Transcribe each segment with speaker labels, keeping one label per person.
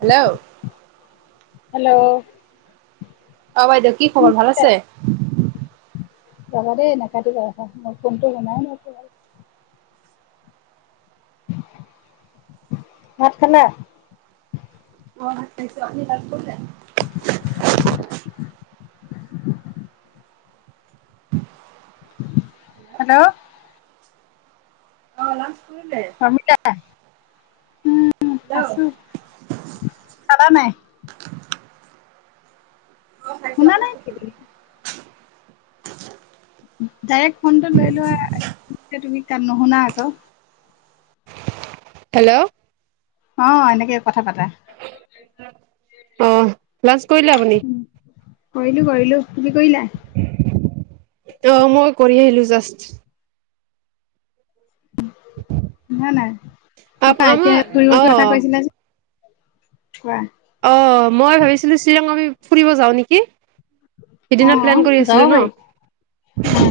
Speaker 1: Hello
Speaker 2: hello, অ
Speaker 1: অ', বাইদেউ কি খবৰ ভাল আছে?
Speaker 2: ৰবা দেই নাকাটিবা মই ফোনটো অনাই নাই, ভাত খালা?
Speaker 1: নিশ্চয় আপুনি ভাত খাইছে?
Speaker 2: হেল্ল', অ, [unintelligible] উম, আছো খালা নাই? শুনা নাই? ডাইৰেক্ট ফোনটো লৈ লোৱা তুমি তাত নুশুনা আকৌ।
Speaker 1: হেল্ল'অ,
Speaker 2: অহ, এনেকে কথা পাতা।
Speaker 1: লাঞ্চ কৰিলে আপুনি?
Speaker 2: কৰিলো- কৰিলো, তুমি কৰিলা?
Speaker 1: অ মই কৰি আহিলো জাষ্ট [inaudible]
Speaker 2: নাই নাই
Speaker 1: আপ
Speaker 2: কতা এতিয়া
Speaker 1: আমাৰ
Speaker 2: ঘূৰিব
Speaker 1: অ
Speaker 2: যোৱা কথা কৈছিলা যে কোৱা
Speaker 1: অ মই ভাবিছিলো চিলঙ বোলি [unintelligible] ফুৰিব যাও নেকি
Speaker 2: অ
Speaker 1: সিদিনা প্লেন কৰি
Speaker 2: যাব
Speaker 1: আছিলো ন
Speaker 2: পাৰি উম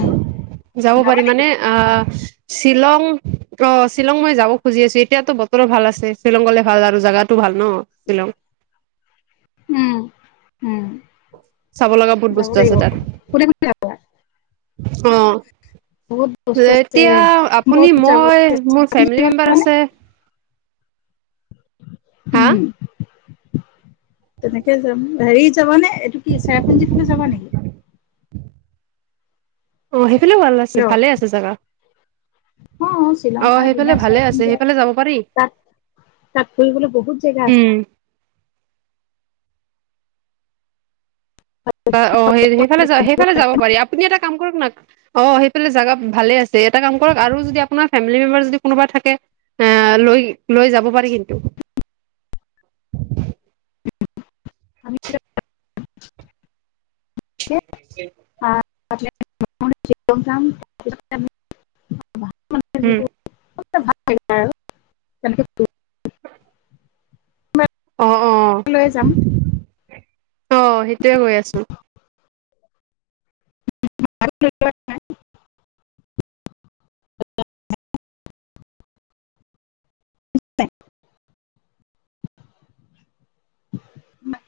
Speaker 1: যাব
Speaker 2: যাবা
Speaker 1: পাৰি
Speaker 2: নেকি
Speaker 1: মানে আহ শ্বিলং অ শ্বিলং মই যাব খুজি আছো এতিয়াতো বতৰো ভাল আছে শ্বিলং গলে ভাল আৰু জোগাতটো ভাল [unintelligible] ন শ্বিলং
Speaker 2: উম উম
Speaker 1: চাব লগা বহুত
Speaker 2: যাব
Speaker 1: বস্তু
Speaker 2: লাগিব
Speaker 1: আছে তাত
Speaker 2: কোনে
Speaker 1: অঁঃ
Speaker 2: বহুত বস্তু আছে
Speaker 1: এতিয়া আপুনি
Speaker 2: বহুত যাব
Speaker 1: মই মোৰ ফেমিলি মেম্বাৰ
Speaker 2: যাবানে
Speaker 1: আছে
Speaker 2: [inaudible]
Speaker 1: হা?
Speaker 2: উম তেনেকে যাম ধৰি তাৰ মানে এইটো কি চেৰাপুঞ্জী ফালে যাবা নেকি
Speaker 1: অ হে সেইফালে ভাল আছে
Speaker 2: হেল্ল'
Speaker 1: ভালে আছে জোগা
Speaker 2: অ শ্বিলং
Speaker 1: অ
Speaker 2: পাহাৰ
Speaker 1: সেইফালে
Speaker 2: ধুনীয়া
Speaker 1: ভালে আছে
Speaker 2: চেৰাপুঞ্জী আৰু
Speaker 1: সেইফালে যাব পাৰি
Speaker 2: তাত তাত ফুৰিবলৈ বহুত জেগা
Speaker 1: উ
Speaker 2: আছে
Speaker 1: [unintelligible] অ সেই সেইফালে সেইফালে যাব পাৰি আপুনি এটা কাম কৰক না অ সেইফালে জগা ভালে আছে এটা কাম কৰক না আৰু যদি আপোনাৰ ফেমিলি মেম্বাৰ যদি কোনোবা থাকে আহ লৈ লৈ যাব পাৰি কিন্তু
Speaker 2: আমি কি অ [inaudible]
Speaker 1: উ
Speaker 2: ভাল লাগ আৰু তেনেকে [unintelligible]
Speaker 1: অ অ
Speaker 2: লৈ
Speaker 1: অ সেইটোয়ে গৈ আছো
Speaker 2: [inaudible] [inaudible] মাকে